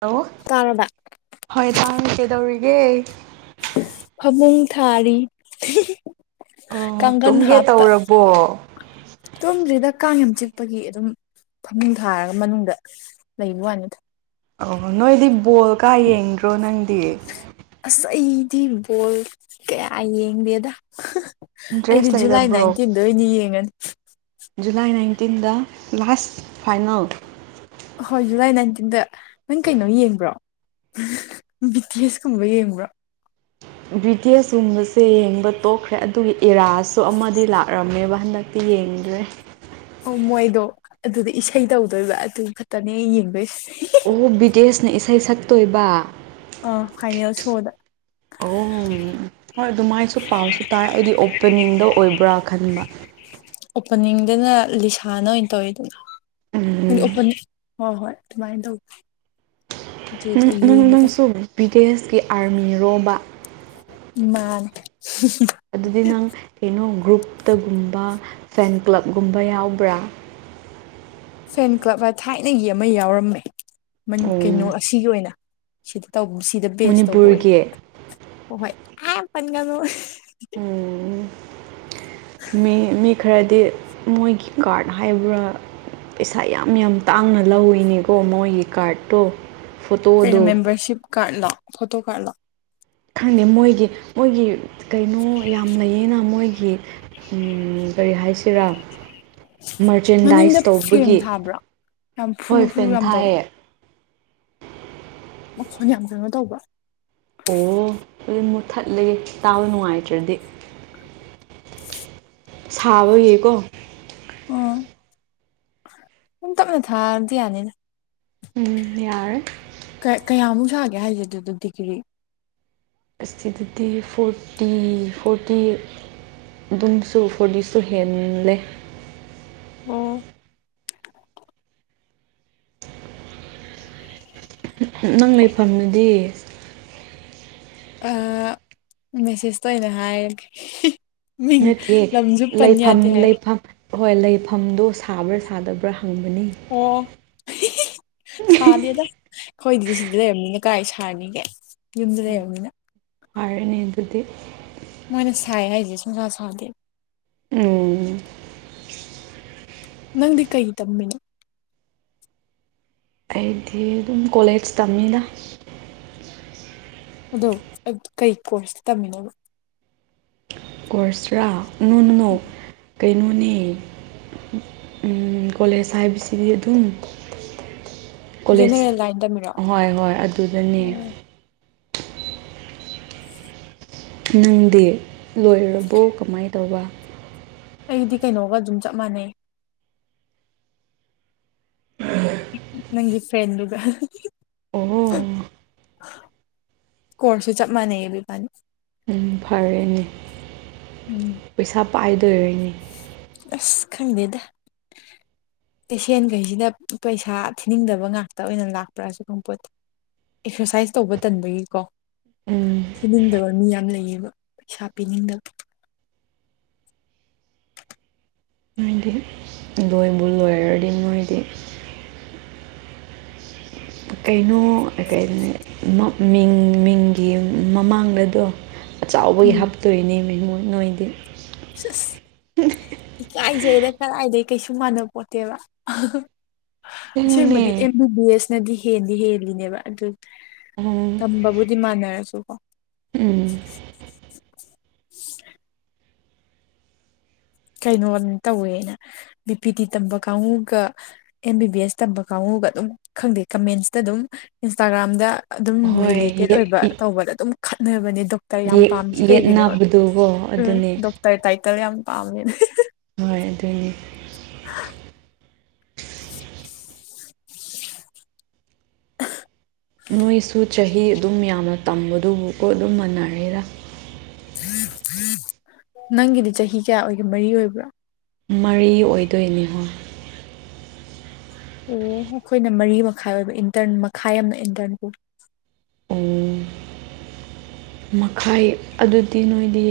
hello ꯇꯥꯔꯕ ꯍꯣꯏ ꯇꯥꯡ ꯀꯩꯗꯧꯔꯤꯒꯦ ꯐꯃꯨꯡ ꯊꯥꯔꯤ ꯑꯣ ꯀꯪꯒꯟ ꯇꯨꯝꯒꯦ ꯍꯥꯞꯄ ꯇꯧꯔꯕꯣ ꯇꯨꯝꯗ꯭ꯔꯤꯗ ꯀꯥꯡ ꯌꯥꯝ ꯆꯤꯛꯄꯒꯤ ꯑꯗꯨꯝ ꯐꯃꯨꯡ ꯊꯥꯔꯒ ꯃꯅꯨꯡꯗ [unintelligible] ꯑ ꯅꯣꯏꯗꯤ ꯕꯣꯜ ꯀꯥ ꯌꯦꯡꯗ꯭ꯔꯣ ꯅꯪꯗꯤ ꯑꯁ ꯑꯩꯗꯤ ꯕꯣꯜ ꯀꯌꯥ ꯌꯦꯡꯗꯦꯗ ꯑꯩꯗꯤ ꯏꯟꯇꯔꯦꯁ ꯖꯨꯂꯥꯏ ꯂꯩꯇꯕ꯭ꯔꯣ ꯅꯥꯏꯟꯇꯤꯟꯗ ꯑꯣꯏꯅ ꯌꯦꯡꯉꯅꯤ ꯖꯨꯂꯥꯏ ꯅꯥꯏꯟꯇꯤꯟꯗ ꯂꯥꯁ ꯐꯥꯏꯅꯜ ꯑꯍꯣꯏ ꯖꯨꯂꯥꯏ ꯅꯥꯏꯟꯇꯤꯟꯗ ꯅꯪ ꯀꯩꯅꯣ ꯌꯦꯡꯕ꯭ꯔꯣ ꯕꯤ ꯇꯤ ꯑꯦꯁ ꯀꯨꯝꯕ ꯌꯦꯡꯕ꯭ꯔꯥ ꯕ꯭ꯔꯤꯇꯤꯁꯀꯨꯝꯕꯁꯦ ꯌꯦꯡꯕ ꯇꯣꯛꯈ꯭ꯔꯦ ꯑꯗꯨꯒꯤ ꯏꯔꯥꯖꯁꯨ ꯑꯃꯗꯤ ꯂꯥꯛꯑꯝꯃꯦꯕ ꯍꯟꯗꯛ ꯇꯤ ꯌꯦꯡꯗ꯭ꯔꯦ ꯑꯣ ꯃꯣꯏꯗꯣ ꯑꯗꯨꯗ ꯏꯁꯩ ꯇꯧꯗꯣꯏꯕ ꯑꯗꯨ ꯈꯠꯇꯅꯦ ꯑꯩ ꯌꯦꯡꯗꯨꯏꯁꯦ ꯑꯣ ꯕꯤꯇꯦꯁꯅ ꯏꯁꯩ ꯁꯛꯇꯣꯏꯕ ꯑ ꯐꯥꯏꯅꯦꯜ ꯁꯣꯗ ꯑꯣꯝ ꯍꯣꯏ ꯑꯗꯨꯃꯥꯏꯁꯨ ꯄꯥꯎꯁꯨ ꯇꯥꯏ ꯑꯩꯗꯤ ꯑꯣꯄꯦꯅꯤꯡꯗ ꯑꯣꯏꯕ꯭ꯔꯥ ꯈꯟꯕ ꯑꯣꯄꯅꯤꯡꯗꯅ ꯂꯤꯁꯥꯅ ꯑꯣꯏꯅ ꯇꯧꯋꯦ ꯑꯗꯨꯅ ꯎꯝ ꯍꯥꯏꯗꯤꯑꯣꯄꯅꯤꯡ ꯍꯣꯏ ꯍꯣꯏ ꯑꯗꯨꯃꯥꯏꯅ ꯇꯧꯕ ꯅꯪ ꯅꯪꯁꯨ ꯕ꯭ꯔꯤꯇꯤꯁꯀꯤ ꯑꯥꯔꯃꯤꯔꯣꯝꯕ ꯃꯥꯟꯅꯦ ꯑꯗꯨꯗꯤ ꯅꯪ ꯀꯩꯅꯣ ꯒ꯭ꯔꯨꯞꯇꯒꯨꯝꯕ ꯐꯦꯟ ꯀ꯭ꯂꯕꯒꯨꯝꯕ ꯌꯥꯎꯕ꯭ꯔꯥ ꯐꯦꯟ ꯀ꯭ꯂꯕꯅ ꯊꯥꯏꯅꯒꯤ ꯑꯃ ꯌꯥꯎꯔꯝꯃꯦ ꯀꯩꯅꯣ ꯎꯝ ꯑꯁꯤꯒꯤ ꯑꯣꯏꯅ ꯁꯤꯗ ꯁꯤꯗ ꯕꯦꯁ ꯇꯧꯕ ꯑꯣꯏ ꯃꯅꯤꯄꯨꯔꯒꯤ ꯍ ꯍꯣꯏ ꯌꯥꯝ ꯄꯟꯒꯅꯨ ꯃꯤ ꯃꯤ ꯈꯔꯗꯤ ꯃꯣꯏꯒꯤ ꯀꯥꯔꯠ ꯍꯥꯏꯕ꯭ꯔꯥ ꯄꯩꯁꯥ ꯌꯥꯝ ꯌꯥꯝ ꯇꯥꯡꯅ ꯂꯧꯏꯅꯦꯀꯣ ꯃꯣꯏꯒꯤ ꯀꯥꯔꯠꯇꯣ ꯀꯩꯅꯣ ꯐꯣꯇꯣꯗꯣ ꯃꯦꯝꯕꯔꯁꯤꯞ ꯀꯥꯔꯠ ꯂꯣ ꯐꯣꯇꯣ ꯀꯥꯔꯠ ꯂꯣ ꯈꯪꯗꯦ ꯃꯣꯏꯒꯤ ꯃꯣꯏꯒꯤ ꯀꯩꯅꯣ ꯌꯥꯝ ꯂꯩꯌꯦꯅ ꯃꯣꯏꯒꯤ ꯎꯝ ꯀꯔꯤ ꯍꯥꯏꯁꯤꯔꯥ ꯃꯅꯤꯡꯗ ꯃꯔꯆꯦꯟꯗꯥꯏꯁ ꯐꯦꯟ ꯇꯧꯕꯒꯤ ꯊꯥꯕ꯭ꯔꯣ ꯌꯥꯝ ꯐꯨꯔꯨ ꯍꯣꯏ ꯐꯨꯔꯨ ꯄꯦꯟ ꯌꯥꯝ ꯇꯧꯋꯦ ꯊꯥꯏꯌꯦ ꯃꯈꯣꯟ ꯌꯥꯝ ꯀꯩꯅꯣ ꯇꯧꯕꯔꯣ ꯑꯣ ꯑꯗꯨꯗꯤ ꯃꯨ ꯊꯠꯂꯦ ꯇꯥꯕ ꯅꯨꯡꯉꯥꯏꯇ꯭ꯔꯗꯤ ꯁꯥꯕꯒꯤꯀꯣ ꯎꯝ ꯇꯞꯅ ꯊꯥꯔꯗꯤ ꯌꯥꯅꯤꯅ ꯎꯝ ꯌꯥꯔꯅꯤ ꯀꯌꯥ ꯀꯌꯥꯃꯨꯛ ꯁꯥꯒꯦ ꯍꯥꯏꯁꯦ ꯑꯗꯨꯗ ꯗꯤꯒ꯭ꯔꯤ ꯑꯁꯤꯗꯗꯤ ꯐꯣꯔꯇꯤ ꯐꯣꯔꯇꯤ ꯑꯗꯨꯝꯁꯨ ꯐꯣꯔꯇꯤꯁꯨ ꯍꯦꯜꯂꯦ ꯑꯣ ꯅꯪ ꯂꯩꯐꯝꯗꯨꯗꯤ ꯑ ꯃꯦꯁꯦꯁꯇ ꯑꯣꯏꯅ ꯍꯥꯏꯔꯒꯦ ꯃꯤꯡ ꯅꯠꯇꯦ ꯂꯝꯁꯨ ꯄꯟ ꯂꯩꯐꯝ ꯌꯥꯗꯦ ꯍꯥꯏ ꯂꯩꯐꯝ ꯍꯣꯏ ꯂꯩꯐꯝꯗꯣ ꯁꯥꯕ꯭ꯔꯥ ꯁꯥꯗꯕ꯭ꯔꯥ ꯍꯪꯕꯅꯤ ꯑꯣ ꯁꯥꯗꯦꯗ ꯑꯩꯈꯣꯏꯗꯤ ꯁꯤꯗ ꯂꯩꯔꯕꯅꯤꯅ ꯀꯥꯏ ꯁꯥꯔꯅꯤꯒꯦ ꯌꯨꯝꯗ ꯂꯩꯔꯕꯅꯤꯅ ꯐꯔꯦꯅꯦ ꯑꯗꯨꯗꯤ ꯃꯣꯏꯅ ꯁꯥꯏ ꯍꯥꯏꯁꯦ ꯁꯨꯡꯁꯥ ꯁꯥꯗꯦ ꯎꯝ ꯅꯪꯗꯤ ꯀꯩ ꯇꯝꯃꯤꯅꯣ ꯑꯩꯗꯤ ꯑꯗꯨꯝ ꯀꯣꯂꯦꯖ ꯇꯝꯃꯤꯗ ꯑꯗꯣ ꯀꯩ ꯀꯣꯔꯁꯇ ꯇꯝꯃꯤꯅꯣꯕ ꯀꯣꯔꯁꯔꯥ ꯅꯣ ꯅꯣ ꯀꯩꯅꯣꯅꯦ ꯀꯂꯦꯖ ꯍꯥꯢꯕꯁꯤꯗꯤ ꯑꯗꯨꯝ ꯀꯣꯂꯦꯖ ꯖꯦꯅꯦꯔꯦꯜ ꯂꯥꯏꯟ ꯇꯝꯃꯤꯔꯣ ꯍꯣꯏ ꯍꯣꯏ ꯑꯗꯨꯗꯅꯦ ꯑꯣ ꯅꯪꯗꯤ ꯂꯣꯏꯔꯕꯣ ꯀꯃꯥꯏꯅ ꯇꯧꯕ ꯑꯩꯗꯤ ꯀꯩꯅꯣꯒ ꯑꯗꯨꯝ ꯆꯞ ꯃꯥꯟꯅꯩ ꯅꯪꯒꯤ ꯐ꯭ꯔꯦꯗꯨꯒ ꯑꯣ ꯀꯣꯔꯁꯨ ꯆꯞ ꯃꯥꯅꯩꯌꯦꯕ ꯏꯕꯥꯅꯤ ꯎ ꯐꯔꯦꯅꯦ ꯎꯝ ꯄꯩꯁꯥ ꯄꯥꯏꯗꯣꯏꯔꯣꯏꯅꯤ ꯑꯁ ꯈꯪꯗꯦꯗ ꯄꯦꯁꯦꯟꯈꯩꯁꯤꯗ ꯄꯩꯁꯥ ꯊꯤꯅꯤꯡꯗꯕ ꯉꯥꯛꯇ ꯑꯣꯏꯅ ꯂꯥꯛꯄ꯭ꯔꯁꯨ ꯈꯪꯄꯣꯠꯇꯦ ꯑꯦꯛꯁꯔꯁꯥꯏꯁ ꯇꯧꯕ ꯇꯟꯕꯒꯤꯀꯣ ꯎꯝ ꯄꯤꯅꯤꯡꯗꯕ ꯃꯤ ꯌꯥꯝ ꯂꯩꯌꯦꯕ ꯄꯩꯁꯥ ꯄꯤꯅꯤꯡꯗꯕ ꯃꯣꯏꯗꯤ ꯂꯣꯏꯕꯨ ꯂꯣꯏꯔꯗꯤ ꯅꯣꯏꯗꯤ ꯀꯩꯅꯣ ꯃꯤꯡ ꯃꯤꯡꯒꯤ ꯃꯃꯥꯡꯗꯗꯣ ꯆꯥꯎꯕꯒꯤ ꯎꯝ ꯍꯥꯞꯇꯣꯏꯅꯦ ꯃꯦꯝꯉꯣ ꯅꯣꯏꯗꯤ [inaudible] ꯏꯀꯥꯏꯖꯩꯗ ꯀꯗꯥꯏꯗꯒꯤ ꯀꯩꯁꯨ ꯃꯥꯟꯅꯕ ꯄꯣꯠꯇꯦꯕ ꯁꯤꯡꯃꯗꯤ ꯑꯁꯦꯡꯕꯅꯦ ꯑꯦꯝ ꯕꯤ ꯕꯤ ꯑꯦꯁꯅꯗꯤ ꯍꯦꯟꯗꯤ ꯍꯦꯜꯂꯤꯅꯦꯕ ꯑꯗꯨ ꯎꯝ ꯇꯝꯕꯕꯨꯗꯤ ꯃꯥꯟꯅꯔꯁꯨꯀꯣ ꯎꯝ ꯀꯩꯅꯣ ꯇꯧꯋꯦꯅ ꯕꯤꯄꯤꯗꯤ ꯇꯝꯕ ꯀꯥꯡꯕꯨꯒ ꯑꯦꯝ ꯕꯤ ꯕꯤ ꯑꯦꯁ ꯇꯝꯕ ꯀꯥꯡꯕꯨꯒ ꯑꯗꯨꯝ ꯈꯪꯗꯦ ꯀꯃꯦꯟꯁꯇ ꯑꯗꯨꯝ ꯏꯟꯁꯇꯥꯒ꯭ꯔꯥꯝꯗ ꯑꯗꯨꯝ ꯍꯣꯏ ꯔꯤꯂꯦꯇꯦꯠ ꯑꯣꯏꯕ ꯇꯧꯕꯗ ꯑꯗꯨꯝ ꯈꯠꯅꯕꯅꯦ ꯗꯣ ꯀꯌꯥꯝ ꯄꯥꯝꯁꯤ ꯀꯩꯒꯤꯅꯣ ꯌꯦꯠꯅꯕꯗꯨꯀꯣ ꯎꯝ ꯑꯗꯨꯅꯦ ꯗꯣꯛꯇꯔ ꯇꯥꯏꯇꯜ ꯌꯥꯝ ꯄꯥꯝꯃꯦ ꯍꯣꯏ ꯑꯗꯨꯏꯅꯤ ꯅꯣꯏꯁꯨ ꯆꯍꯤ ꯑꯗꯨꯝ ꯌꯥꯝꯅ ꯇꯝꯕꯗꯨꯕꯨꯀꯣ ꯑꯗꯨꯝ ꯃꯅꯔꯦꯔ ꯅꯪꯒꯤꯗꯤ ꯆꯍꯤ ꯀꯌꯥ ꯑꯣꯏꯒꯦ ꯃꯔꯤ ꯑꯣꯏꯕ꯭ꯔꯥ ꯃꯔꯤ ꯑꯣꯏꯗꯣꯏꯅꯤꯍꯣ ꯑꯣ ꯑꯩꯈꯣꯏꯅ ꯃꯔꯤ ꯃꯈꯥꯏ ꯑꯣꯏꯕ ꯏꯟꯇꯔꯟ ꯃꯈꯥꯏ ꯌꯥꯝꯅ ꯏꯟꯇꯔꯟ ꯀ ꯑꯣ ꯃꯈꯥꯏ ꯑꯗꯨꯗꯤ ꯅꯣꯏꯗꯤ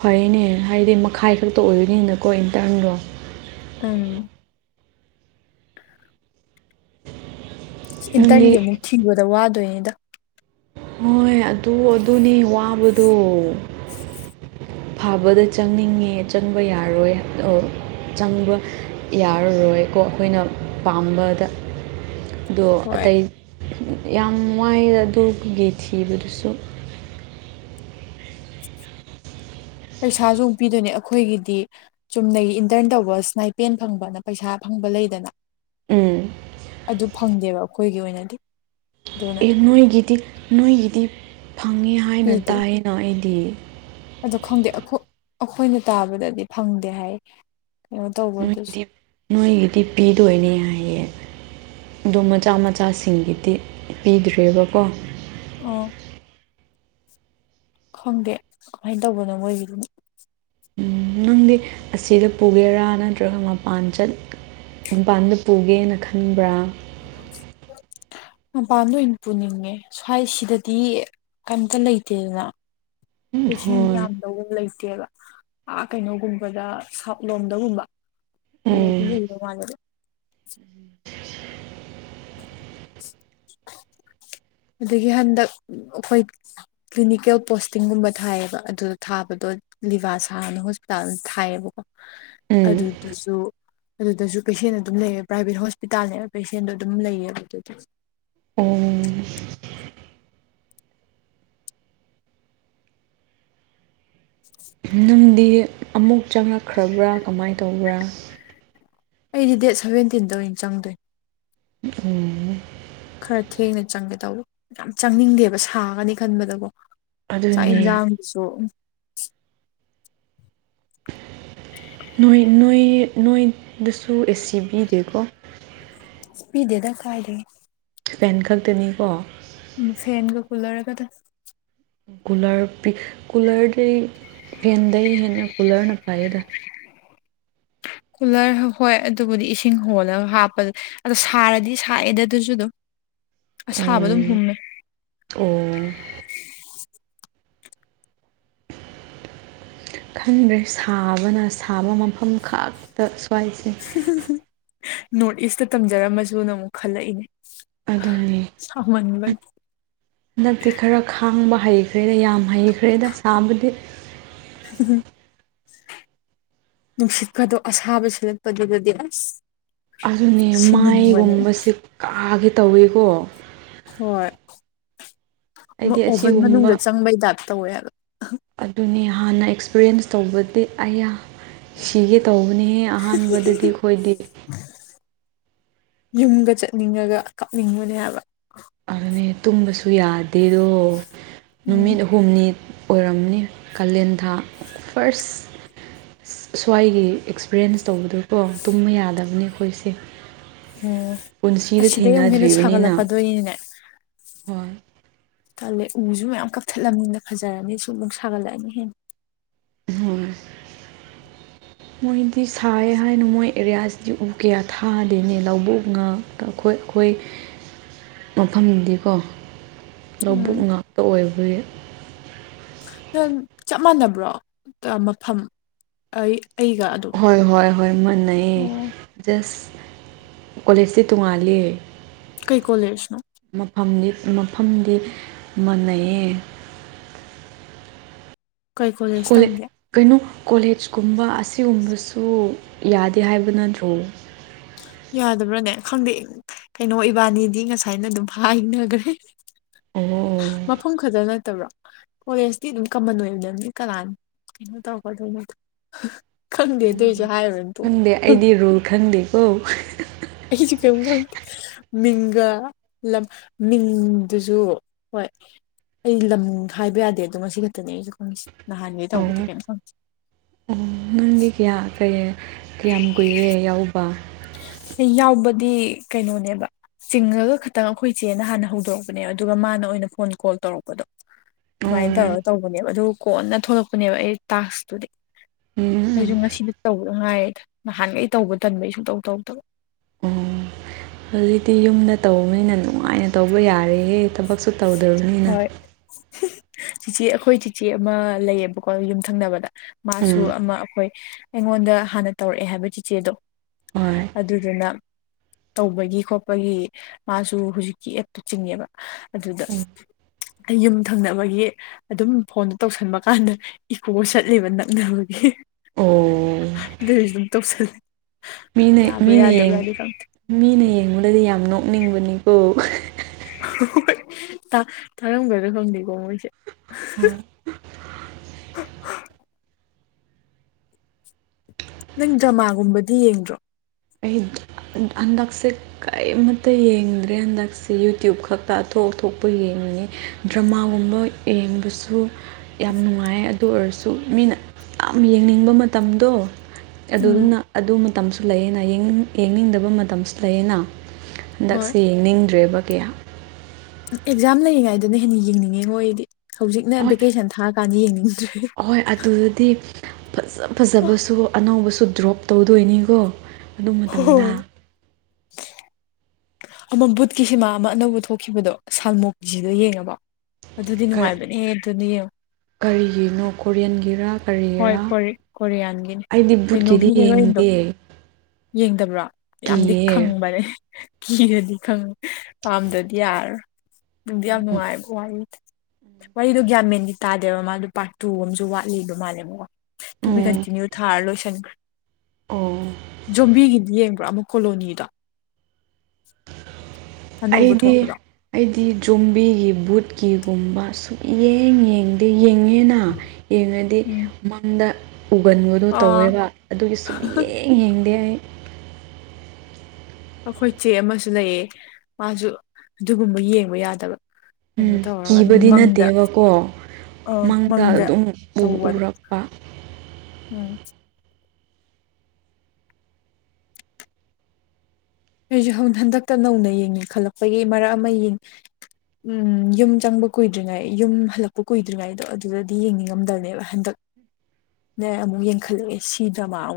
ꯐꯩꯅꯦ ꯍꯥꯏꯗꯤ ꯃꯈꯥꯏ ꯈꯛꯇ ꯑꯣꯏꯗꯣꯏꯅꯤꯅꯀꯣ ꯏꯟꯇꯔꯟꯗꯣ ꯎꯝ ꯏꯟꯇꯔꯟꯒꯤ ꯅꯪꯗꯤ ꯑꯃꯨꯛ ꯊꯤꯕꯗ ꯋꯥꯗꯣꯏꯅꯤꯗ ꯍꯣꯏ ꯑꯗꯨ ꯑꯗꯨꯅꯤ ꯋꯥꯕꯗꯣ ꯐꯥꯕꯗ ꯆꯪꯅꯤꯡꯉꯦ ꯆꯪꯕ ꯌꯥꯔꯣꯏ ꯑꯣ ꯆꯪꯕ ꯌꯥꯔꯔꯣꯏꯀꯣ ꯑꯩꯈꯣꯏꯅ ꯄꯥꯝꯕꯗ ꯑꯗꯣ ꯍꯣꯏ ꯑꯇꯩ ꯌꯥꯝ ꯋꯥꯏ ꯑꯗꯨꯒꯤ ꯊꯤꯕꯗꯨꯁꯨ ꯄꯩꯁꯥꯁꯨ ꯑꯃꯨꯛ ꯄꯤꯗꯣꯏꯅꯦ ꯑꯩꯈꯣꯏꯒꯤꯗꯤ ꯆꯨꯝꯅꯒꯤ ꯏꯟꯇꯔꯟ ꯇꯧꯕ ꯁꯅꯥꯏꯄꯦꯟ ꯐꯪꯕꯅ ꯄꯩꯁꯥ ꯐꯪꯕ ꯂꯩꯗꯅ ꯎꯝ ꯑꯗꯨ ꯐꯪꯗꯦꯕ ꯑꯩꯈꯣꯏꯒꯤ ꯑꯣꯏꯅꯗꯤ ꯑꯗꯨꯅ ꯑꯦ ꯅꯣꯏꯒꯤꯗꯤ ꯅꯣꯏꯒꯤꯗꯤ ꯐꯪꯉꯦ ꯍꯥꯏꯅ ꯄꯤꯗꯦ ꯇꯥꯏꯌꯦꯅ ꯑꯩꯗꯤ ꯑꯗꯣ ꯈꯪꯗꯦ ꯑꯩꯈꯣꯏꯅ ꯇꯥꯕꯗꯗꯤ ꯐꯪꯗꯦ ꯍꯥꯏꯌꯦ ꯅꯣꯏꯒꯤꯗꯤ ꯅꯣꯏꯒꯤꯗꯤ ꯄꯤꯗꯣꯏꯅꯦ ꯍꯥꯏꯌꯦ ꯑꯗꯣ ꯃꯆꯥ ꯃꯆꯥꯁꯤꯡꯒꯤꯗꯤ ꯄꯤꯗ꯭ꯔꯦꯕꯀꯣ ꯑꯣ ꯈꯪꯗꯦ ꯀꯃꯥꯏꯅ ꯇꯧꯕꯅꯣ ꯃꯣꯏꯒꯤꯗꯨ ꯅꯪꯗꯤ ꯑꯁꯤꯗ ꯄꯨꯒꯦꯔꯥ ꯅꯠꯇ꯭ꯔꯒ ꯃꯄꯥꯟ ꯆꯠ ꯃꯄꯥꯟꯗ ꯄꯨꯒꯦꯅ ꯈꯟꯕ꯭ꯔꯥ [unintelligible] ꯃꯄꯥꯟꯗ ꯑꯣꯏꯅ ꯄꯨꯅꯤꯡꯉꯦ ꯁ꯭ꯋꯥꯏ ꯁꯤꯗꯗꯤ ꯀꯝꯇ ꯂꯩꯇꯦꯗꯅ ꯄꯦꯁꯦꯟ ꯍꯣꯏ ꯌꯥꯝ ꯂꯩꯇꯦꯕ ꯑꯥ ꯀꯩꯅꯣꯒꯨꯝꯕꯗ ꯁꯥꯎꯠ ꯂꯣꯝꯗꯒꯨꯝꯕ ꯎꯝ [unintelligible] [unintelligible] ꯑꯗꯒꯤ ꯍꯟꯗꯛ ꯑꯩꯈꯣꯏ ꯀ꯭ꯂꯤꯅꯤꯀꯦꯜ ꯄꯣꯁꯇꯤꯡꯒꯨꯝꯕ ꯊꯥꯏꯌꯦꯕ ꯑꯗꯨꯗ ꯊꯥꯕꯗꯣ ꯂꯤꯚꯁꯥꯅ ꯍꯣꯁꯄꯤꯇꯥꯜ ꯊꯥꯏꯌꯦꯕꯀꯣ ꯎꯝ ꯑꯗꯨꯗꯨꯁꯨ ꯑꯗꯨꯗꯁꯨ ꯀꯩꯁꯦꯟ ꯑꯗꯨꯝ ꯂꯩꯌꯦ ꯄ꯭ꯔꯥꯏꯚꯦꯠ ꯍꯣꯁꯄꯤꯇꯥꯜꯅꯦꯕ ꯄꯦꯁꯦꯟꯗꯣ ꯑꯗꯨꯝ ꯂꯩꯌꯦꯕ ꯑꯗꯨꯗ ꯑꯣ [inaudible] ꯅꯪꯗꯤ ꯑꯃꯨꯛ ꯆꯪꯉꯛꯈ꯭ꯔꯕ꯭ꯔꯥ ꯀꯃꯥꯏꯅ ꯇꯧꯕ꯭ꯔꯥ ꯑꯩꯗꯤ ꯗꯦꯠ ꯁꯕꯦꯟꯇꯤꯟꯗ ꯑꯣꯏꯅ ꯆꯪꯗꯣꯏ ꯎꯝ ꯈꯔ ꯊꯦꯡꯅ ꯆꯪꯒꯦ ꯇꯧꯕ ꯌꯥꯝ ꯆꯪꯅꯤꯡꯗꯦꯕ ꯁꯥꯒꯅꯤ ꯈꯟꯕꯗꯀꯣ ꯆꯥꯛ ꯑꯗꯨꯅꯦ ꯏꯟꯖꯥꯡꯁꯨ ꯅꯣꯏ ꯅꯣꯏ ꯅꯣꯏꯗꯁꯨ ꯑꯦ ꯁꯤ ꯄꯤꯗꯦꯀꯣ ꯄꯤꯗꯦꯗ ꯀꯥꯏꯗꯦ ꯁꯨꯄꯦꯟ ꯈꯛꯇꯅꯤꯀꯣ ꯎꯝ ꯐꯦꯟꯒꯣ ꯀꯨꯂꯔ ꯀꯥꯗꯪ ꯀꯨꯂꯔ ꯀꯨꯂꯔꯗꯔ ꯐꯦꯟꯗꯩ ꯍꯦꯟꯅ ꯀꯨꯂꯔꯅ ꯐꯥꯏꯗ ꯀꯨꯂꯔ ꯍꯣꯏ ꯑꯗꯨꯕꯨꯗꯤ ꯏꯁꯤꯡ ꯍꯣꯜꯂꯒ ꯍꯥꯞꯄꯗ ꯑꯗꯣ ꯁꯥꯔꯗꯤ ꯁꯥꯛꯑꯦꯗ ꯑꯗꯨꯁꯨ ꯑꯗꯨꯝ ꯑꯁꯥꯕ ꯑꯗꯨꯝ ꯑꯣ ꯍꯨꯝꯃꯦ ꯑꯣ ꯈꯟꯗ꯭ꯔꯦ ꯁꯥꯕꯅ ꯁꯥꯕ ꯃꯐꯝ ꯈꯛ ꯁ꯭ꯋꯥꯏ ꯅꯣꯔꯠ ꯏꯁꯇ ꯇꯝꯖꯔꯝꯃꯁꯨꯅ ꯑꯃꯨꯛ ꯈꯜꯂꯛꯏꯅꯦ ꯑꯗꯨꯅꯦ ꯁꯥꯃꯟꯕꯒꯤ ꯍꯟꯗꯛꯇꯤ ꯈꯔ ꯈꯥꯡꯕ ꯍꯩꯈ꯭ꯔꯦꯗ ꯌꯥꯝ ꯍꯩꯈ꯭ꯔꯦꯗ ꯁꯥꯕꯨꯗꯤ [unintelligible] ꯅꯨꯡꯁꯤꯠꯀꯗꯣ ꯑꯁꯥꯕꯁꯨ ꯅꯛꯄꯗꯨꯗꯗꯤ ꯑꯁ ꯑꯗꯨꯅꯦ ꯁꯤꯅꯤꯡꯕꯅꯦ ꯃꯥꯏꯒꯨꯝꯕꯁꯦ ꯀꯥꯒꯦ ꯇꯧꯋꯦꯀꯣ ꯍꯣꯏ ꯑꯩꯗꯤ ꯑꯣꯚꯟ ꯑꯁꯤꯒꯨꯝꯕ ꯃꯅꯨꯡꯗ ꯆꯪꯕꯩ ꯇꯞ ꯇꯧꯋꯦ ꯍꯥꯢꯕ ꯑꯗꯨꯅꯤ ꯍꯥꯟꯅ ꯑꯦꯛꯁꯄꯤꯔꯤꯌꯦꯟꯁ ꯇꯧꯕꯗꯤ ꯑꯩꯅ ꯁꯤꯒ ꯇꯧꯕꯅꯤꯍꯦ ꯑꯍꯥꯟꯕꯗꯗꯤ ꯑꯩꯈꯣꯏꯗꯤ ꯌꯨꯝꯒ ꯆꯠꯅꯤꯡꯉꯥꯒ ꯀꯥꯞꯅꯤꯡꯕꯅꯦ ꯍꯥꯏꯕ ꯑꯗꯨꯅꯦ ꯇꯨꯝꯕꯁꯨ ꯌꯥꯗꯦꯗꯣ ꯅꯨꯃꯤꯠ ꯑꯍꯨꯝ ꯍꯨꯝꯅꯤ ꯑꯣꯏꯔꯝꯅꯤ ꯀꯥꯂꯦꯟꯊꯥ ꯐꯥꯔꯁ ꯁ꯭ꯋꯥꯏꯒꯤ ꯑꯦꯛꯁꯄꯔꯤꯌꯦꯟꯁ ꯇꯧꯕꯗꯨꯀꯣ ꯇꯨꯝꯕ ꯌꯥꯗꯕꯅꯤ ꯑꯩꯈꯣꯏꯁꯦ ꯑꯣ ꯄꯨꯟꯁꯤꯗ ꯑꯁꯤꯗꯒꯤ ꯑꯃꯨꯛ ꯍꯦꯟꯅ ꯊꯦꯡꯅꯗ꯭ꯔꯤꯕꯅꯤꯅ ꯁꯥꯒꯠꯂꯛꯀꯗꯣꯏꯔꯤꯅꯤꯅꯦ ꯍꯣꯏ ꯇꯜꯂꯦ ꯎꯁꯨꯨ ꯃꯌꯥꯝ ꯀꯞꯊꯠꯂꯅꯤꯅ ꯐꯖꯔꯅꯤ ꯁꯨꯝ ꯁꯥꯒꯠꯂꯛꯑꯅꯤ ꯍꯦꯟꯅ ꯍꯣꯏ ꯃꯣꯏꯗꯤ ꯁꯥꯏ ꯍꯥꯏꯅ ꯃꯣꯏ ꯑꯦꯔꯤꯌꯥꯁꯤꯗꯤ ꯎ ꯀꯌꯥ ꯊꯥꯗꯦꯅꯦ ꯂꯧꯕꯨꯛ ꯉꯥꯛꯇ ꯑꯩꯈꯣꯏ ꯑꯩꯈꯣꯏ ꯃꯐꯝꯗꯤꯀꯣ ꯎꯝ ꯂꯧꯕꯨꯛ ꯉꯥꯛꯇ ꯑꯣꯏꯕꯒꯤ ꯅ ꯆꯞ ꯃꯥꯟꯅꯕ꯭ꯔꯣ ꯃꯐꯝ ꯑꯩ ꯑꯩꯒ ꯑꯗꯨꯝ ꯍꯣꯏ ꯍꯣꯏ ꯍꯣꯏ ꯃꯅꯩꯌꯦ ꯑꯣ ꯖꯁ ꯀꯣꯂꯦꯖꯁꯦ ꯇꯣꯡꯉꯥꯂ ꯀꯩ ꯀꯣꯂꯦꯖꯅꯣ ꯃꯐꯝꯗꯤ ꯃꯐꯝꯗꯤ ꯃꯥꯟꯅꯩꯌꯦ ꯀꯩ ꯀꯣꯂꯦꯖ ꯀꯣꯂꯦ ꯇꯝꯒꯦ ꯀꯩꯅꯣ ꯀꯣꯂꯦꯖ ꯀꯨꯝꯕ ꯑꯁꯤꯒꯨꯝꯕꯁꯨ ꯌꯥꯗꯦ ꯍꯥꯏꯕ ꯅꯠꯇ꯭ꯔꯣ ꯌꯥꯗꯕ꯭ꯔꯅꯦ ꯈꯪꯗꯦ ꯀꯩꯅꯣ ꯏꯕꯥꯅꯤꯗꯤ ꯉꯁꯥꯏꯅ ꯑꯗꯨꯝ ꯍꯥꯏꯅꯈ꯭ꯔꯦ [unintelligible] ꯃꯐꯝ ꯈꯛꯇ ꯅꯠꯇꯕ꯭ꯔꯣ ꯀꯣꯂꯦꯖꯇꯤ ꯑꯗꯨꯝ ꯀꯃꯟ ꯑꯣꯏꯕ ꯅꯗꯤ ꯀꯅꯥꯅꯤ ꯀꯩꯅꯣ ꯇꯧꯀꯗꯣꯏ ꯈꯪꯗꯦ ꯑꯗꯨꯏꯁꯨ ꯍꯥꯏꯔꯨꯏ ꯈꯪꯗꯦ ꯑꯩꯗꯤ ꯔꯨꯜ ꯈꯪꯗꯦꯀꯣ ꯃꯤꯡꯒ ꯂꯝ ꯃꯤꯡꯗꯨꯁꯨ ꯍꯣꯏ ꯑꯩ ꯂꯝ ꯍꯥꯏꯕ ꯌꯥꯗꯦ ꯑꯗꯣ ꯉꯁꯤ ꯈꯛꯇꯅꯦ ꯑꯩꯁꯨ ꯈꯪꯉꯁꯦ ꯅꯍꯥꯟꯒꯩ ꯑꯣ ꯇꯧꯕꯗꯤ ꯀꯩꯅꯣꯝ ꯈꯪꯗꯦ ꯑꯣ ꯅꯪꯗꯤ ꯀꯌꯥ ꯀꯩ ꯀꯌꯥꯝ ꯀꯨꯏꯔꯦ ꯌꯥꯎꯕ ꯌꯥꯎꯕꯗꯤ ꯀꯩꯅꯣꯅꯦꯕ ꯆꯤꯡꯉꯒ ꯈꯇꯪ ꯑꯩꯈꯣꯏ ꯆꯦꯅ ꯍꯥꯟꯅ ꯍꯧꯗꯣꯔꯛꯄꯅꯦ ꯑꯗꯨꯒ ꯃꯥꯅ ꯑꯣꯏꯅ ꯐꯣꯟ ꯀꯣꯜ ꯇꯧꯔꯛꯄꯗꯣ ꯑꯗꯨꯃꯥꯏꯅ ꯑꯣ ꯇꯧꯔꯒ ꯇꯧꯕꯅꯦꯕ ꯑꯗꯨ ꯀꯣꯟꯅ ꯊꯣꯛꯂꯛꯄꯅꯦꯕ ꯑꯩ ꯇꯥꯛꯁꯇꯨꯗꯤ ꯑꯩꯁꯨ ꯎꯝ ꯉꯁꯤꯗ ꯇꯧꯕꯗ ꯉꯥꯏꯌꯦꯗ ꯅꯍꯥꯟꯒꯩ ꯇꯧꯕ ꯇꯟꯕꯩ ꯁꯨꯡꯇꯧ ꯇꯧ ꯇꯧ ꯑꯣ ꯍꯧꯖꯤꯛꯇꯤ ꯌꯨꯝꯗ ꯇꯧꯕꯅꯤꯅ ꯅꯨꯡꯉꯥꯏꯅ ꯇꯧꯕ ꯌꯥꯔꯦꯍꯦ ꯊꯕꯛꯁꯨ ꯇꯧꯗꯕꯅꯤꯅ ꯍꯣꯏ ꯆꯤꯆꯦ ꯑꯩꯈꯣꯏ ꯆꯤꯆꯦ ꯑꯃ ꯂꯩꯌꯦꯕꯀꯣ ꯌꯨꯝꯊꯪꯅꯕꯗ ꯃꯥꯁꯨ ꯎꯝ ꯑꯃ ꯑꯈꯣꯏ ꯑꯩꯉꯣꯟꯗ ꯍꯥꯟꯅ ꯇꯧꯔꯛꯑꯦ ꯍꯥꯏꯕ ꯆꯤꯆꯦꯗꯣ ꯍꯣꯏ ꯑꯗꯨꯗꯨꯅ ꯇꯧꯕꯒꯤ ꯈꯣꯠꯄꯒꯤ ꯃꯥꯁꯨ ꯍꯧꯖꯤꯛꯀꯤ ꯑꯦꯞꯇꯨ ꯆꯤꯡꯉꯦꯕ ꯑꯗꯨꯗ ꯎꯝ ꯑꯩ ꯌꯨꯝ ꯊꯪꯅꯕꯒꯤ ꯑꯗꯨꯝ ꯐꯣꯟꯗꯨ ꯇꯧꯁꯟꯕ ꯀꯥꯟꯗ ꯏꯀꯣ ꯆꯠꯂꯦꯕ ꯅꯛꯅꯕꯒꯤ ꯑꯣ ꯑꯗꯨꯏꯁꯨ ꯑꯗꯨꯝ ꯇꯧꯁꯤꯜꯂꯦ ꯃꯤꯅ ꯃꯤꯅ ꯌꯦꯡ ꯌꯥꯕ꯭ꯔꯥ-ꯌꯥꯗꯕ꯭ꯔꯥꯗꯤ ꯈꯪꯗꯦ ꯃꯤꯅ ꯌꯦꯡꯕꯗꯗꯤ ꯌꯥꯝ ꯅꯣꯛꯅꯤꯡꯕꯅꯤꯀꯣ ꯍꯣꯏ ꯇꯥ-ꯇꯥꯔꯝꯒꯗ꯭ꯔꯥ ꯈꯪꯗꯦꯀꯣ ꯃꯣꯏꯁꯦ ꯍꯣꯏ ꯅꯪ ꯗ꯭ꯔꯃꯥꯒꯨꯝꯕꯗꯤ ꯌꯦꯡꯗ꯭ꯔꯣ ꯑꯩ [unintelligible] ꯍꯟꯗꯛꯁꯤ ꯀꯔꯤꯃꯇ ꯌꯦꯡꯗ꯭ꯔꯦ ꯍꯟꯗꯛꯁꯦ ꯌꯨꯇ꯭ꯌꯨꯕ ꯈꯛꯇ ꯑꯊꯣꯛ-ꯑꯊꯣꯛꯄ ꯌꯦꯡꯉꯤ ꯗ꯭ꯔꯃꯥꯒꯨꯝꯕ ꯌꯦꯡꯕꯁꯨ ꯌꯥꯝ ꯅꯨꯡꯉꯥꯏꯌꯦ ꯑꯗꯨ ꯑꯣꯏꯔꯁꯨ ꯃꯤꯅ ꯌꯥꯝ ꯌꯦꯡꯅꯤꯡꯕ ꯃꯇꯝꯗꯣ ꯎꯝ ꯑꯗꯨꯗꯨꯅ ꯑꯗꯨ ꯃꯇꯝꯁꯨ ꯂꯩꯌꯦꯅ ꯌꯦꯡꯅꯤꯡꯗꯕ ꯃꯇꯝꯁꯨ ꯂꯩꯌꯦꯅ ꯍꯣꯏ ꯍꯟꯗꯛꯁꯦ ꯌꯦꯡꯅꯤꯡꯗ꯭ꯔꯦꯕ ꯀꯌꯥ ꯑꯦꯛꯖꯥꯝ ꯂꯩꯔꯤꯉꯥꯏꯗꯅ ꯍꯦꯟꯅ ꯌꯦꯡꯅꯤꯡꯉꯦ ꯉꯣ ꯑꯩꯗꯤ ꯍꯧꯖꯤꯛꯅ ꯍꯣꯏ ꯚꯦꯀꯦꯁꯟ ꯊꯥꯔ ꯀꯥꯟꯗꯤ ꯌꯦꯡꯅꯤꯡꯗ꯭ꯔꯦ ꯍꯣꯏ ꯑꯗꯨꯗꯗꯤ ꯐꯖꯥ-ꯐꯖꯕꯁꯨ ꯑꯅꯧꯕꯁꯨ ꯗ꯭ꯔꯣꯞ ꯇꯧꯗꯣꯏꯅꯤꯀꯣ ꯑꯗꯨ ꯃꯇꯝꯗ ꯍꯣꯏ ꯑꯃꯝ ꯕꯨꯠꯀꯤ ꯁꯤꯟꯃꯥ ꯑꯃ ꯑꯅꯧꯕ ꯊꯣꯛꯈꯤꯕꯗꯣ ꯁꯜꯃꯣꯛꯀꯤꯁꯤꯗꯣ ꯌꯦꯡꯉꯕꯣ ꯑꯗꯨꯗꯤ ꯅꯨꯡꯉꯥꯏꯕꯅꯦ ꯑꯗꯨꯗꯤ ꯌꯦꯡꯉꯣ ꯀꯔꯤꯒꯤꯅꯣ ꯀꯣꯔꯤꯌꯟꯒꯤꯔꯥ ꯍꯣꯏ ꯀꯔꯤꯒꯤꯔꯥ ꯀꯣꯔꯤ ꯀꯣꯔꯤꯌꯥꯟꯒꯤꯅꯤ ꯑꯩꯗꯤ ꯕꯨꯠꯀꯤꯗꯤ ꯌꯦꯡꯗꯦ ꯌꯦꯡꯗꯕ꯭ꯔ‌ꯣ ꯌꯥꯝꯗꯤ ꯀꯤꯌꯦ ꯈꯪꯕꯅꯦ ꯀꯤꯔꯗꯤ ꯈꯪ ꯄꯥꯝꯗ꯭ꯔꯥꯗꯤ ꯌꯥꯔꯥꯔꯣꯏ ꯅꯨꯡꯗꯤ ꯌꯥꯝ ꯅꯨꯡꯉꯥꯏ ꯋꯥꯔꯤ ꯋꯥꯔꯤꯗꯨ ꯒ꯭ꯌꯥꯟ ꯃꯦꯟꯗꯤ ꯇꯥꯗꯦꯕ ꯃꯥꯗꯣ ꯄꯥꯔꯠ ꯇꯨ ꯑꯝꯖꯨ ꯋꯥꯠꯂꯤꯕ ꯃꯥꯟꯂꯦꯕ ꯇꯨꯕꯤ ꯎꯝ ꯀꯟꯇꯤꯅ꯭ꯌꯨ ꯊꯥꯔꯥ ꯂꯣꯏꯁꯟꯈ꯭ꯔꯦ ꯑꯣ ꯖꯣꯝꯕꯤꯒꯤꯗꯤ ꯌꯦꯡꯕ꯭ꯔ‌ꯣ ꯑꯃꯨꯛ ꯀꯣꯂꯣꯅꯤꯗꯣ ꯑꯅꯧꯕ ꯑꯩꯗꯤ ꯊꯣꯛꯄꯗꯣ ꯑꯩꯗꯤ ꯖꯣꯝꯕꯤꯒꯤ ꯕꯨꯠꯀꯤꯒꯨꯝꯕ ꯁꯨꯛꯌꯦꯡ ꯌꯦꯡꯗꯦ ꯌꯦꯡꯉꯦ ꯅ ꯌꯦꯡꯉꯗꯤ ꯎꯝ ꯃꯪꯗ ꯎꯒꯟꯕꯗꯣ ꯑꯥ ꯇꯧꯋꯦꯕ ꯑꯗꯨꯒꯤ ꯁꯨꯛꯌꯦ ꯌꯦꯡꯗꯦ ꯑꯩ ꯑꯩꯈꯣꯏ ꯆꯦ ꯑꯃꯁꯨ ꯂꯩꯌꯦ ꯃꯥꯖꯨ ꯑꯗꯨꯒꯨꯝꯕ ꯌꯦꯡꯕ ꯌꯥꯗꯕ ꯀꯩꯅꯣ ꯎꯝ ꯇꯧꯔꯥꯒ ꯑꯗꯨꯝ ꯀꯤꯕꯗꯤ ꯃꯪꯗ ꯅꯠꯇꯦꯕꯀꯣ ꯑꯣ ꯃꯪꯗ ꯑꯗꯨꯝ ꯎ ꯇꯧꯕꯗꯣ ꯎꯔꯛꯄ ꯎꯝ ꯑꯩꯖꯨ ꯍꯟ ꯍꯟꯗꯛꯇ ꯅꯧꯅ ꯌꯦꯡꯅꯤꯡ ꯈꯜꯂꯛꯄꯒꯤ ꯃꯔꯛ ꯑꯃꯥ ꯌꯦꯡ ꯎꯝ ꯌꯨꯝ ꯆꯪꯕ ꯀꯨꯏꯗ꯭ꯔꯤꯉꯩ ꯌꯨꯝ ꯍꯜꯂꯛꯄ ꯀꯨꯏꯗ꯭ꯔꯤꯉꯩꯗꯣ ꯑꯗꯨꯗꯗꯤ ꯌꯦꯡꯅꯤꯡꯉꯝꯗꯕꯅꯦꯕ ꯍꯟꯗꯛ [inaudible] ꯗꯩ ꯑꯃꯨꯛ ꯌꯦꯡꯈꯠꯂꯛꯑꯦ ꯁꯤ ꯗ꯭ꯔꯃꯥ ꯑꯃꯨꯛ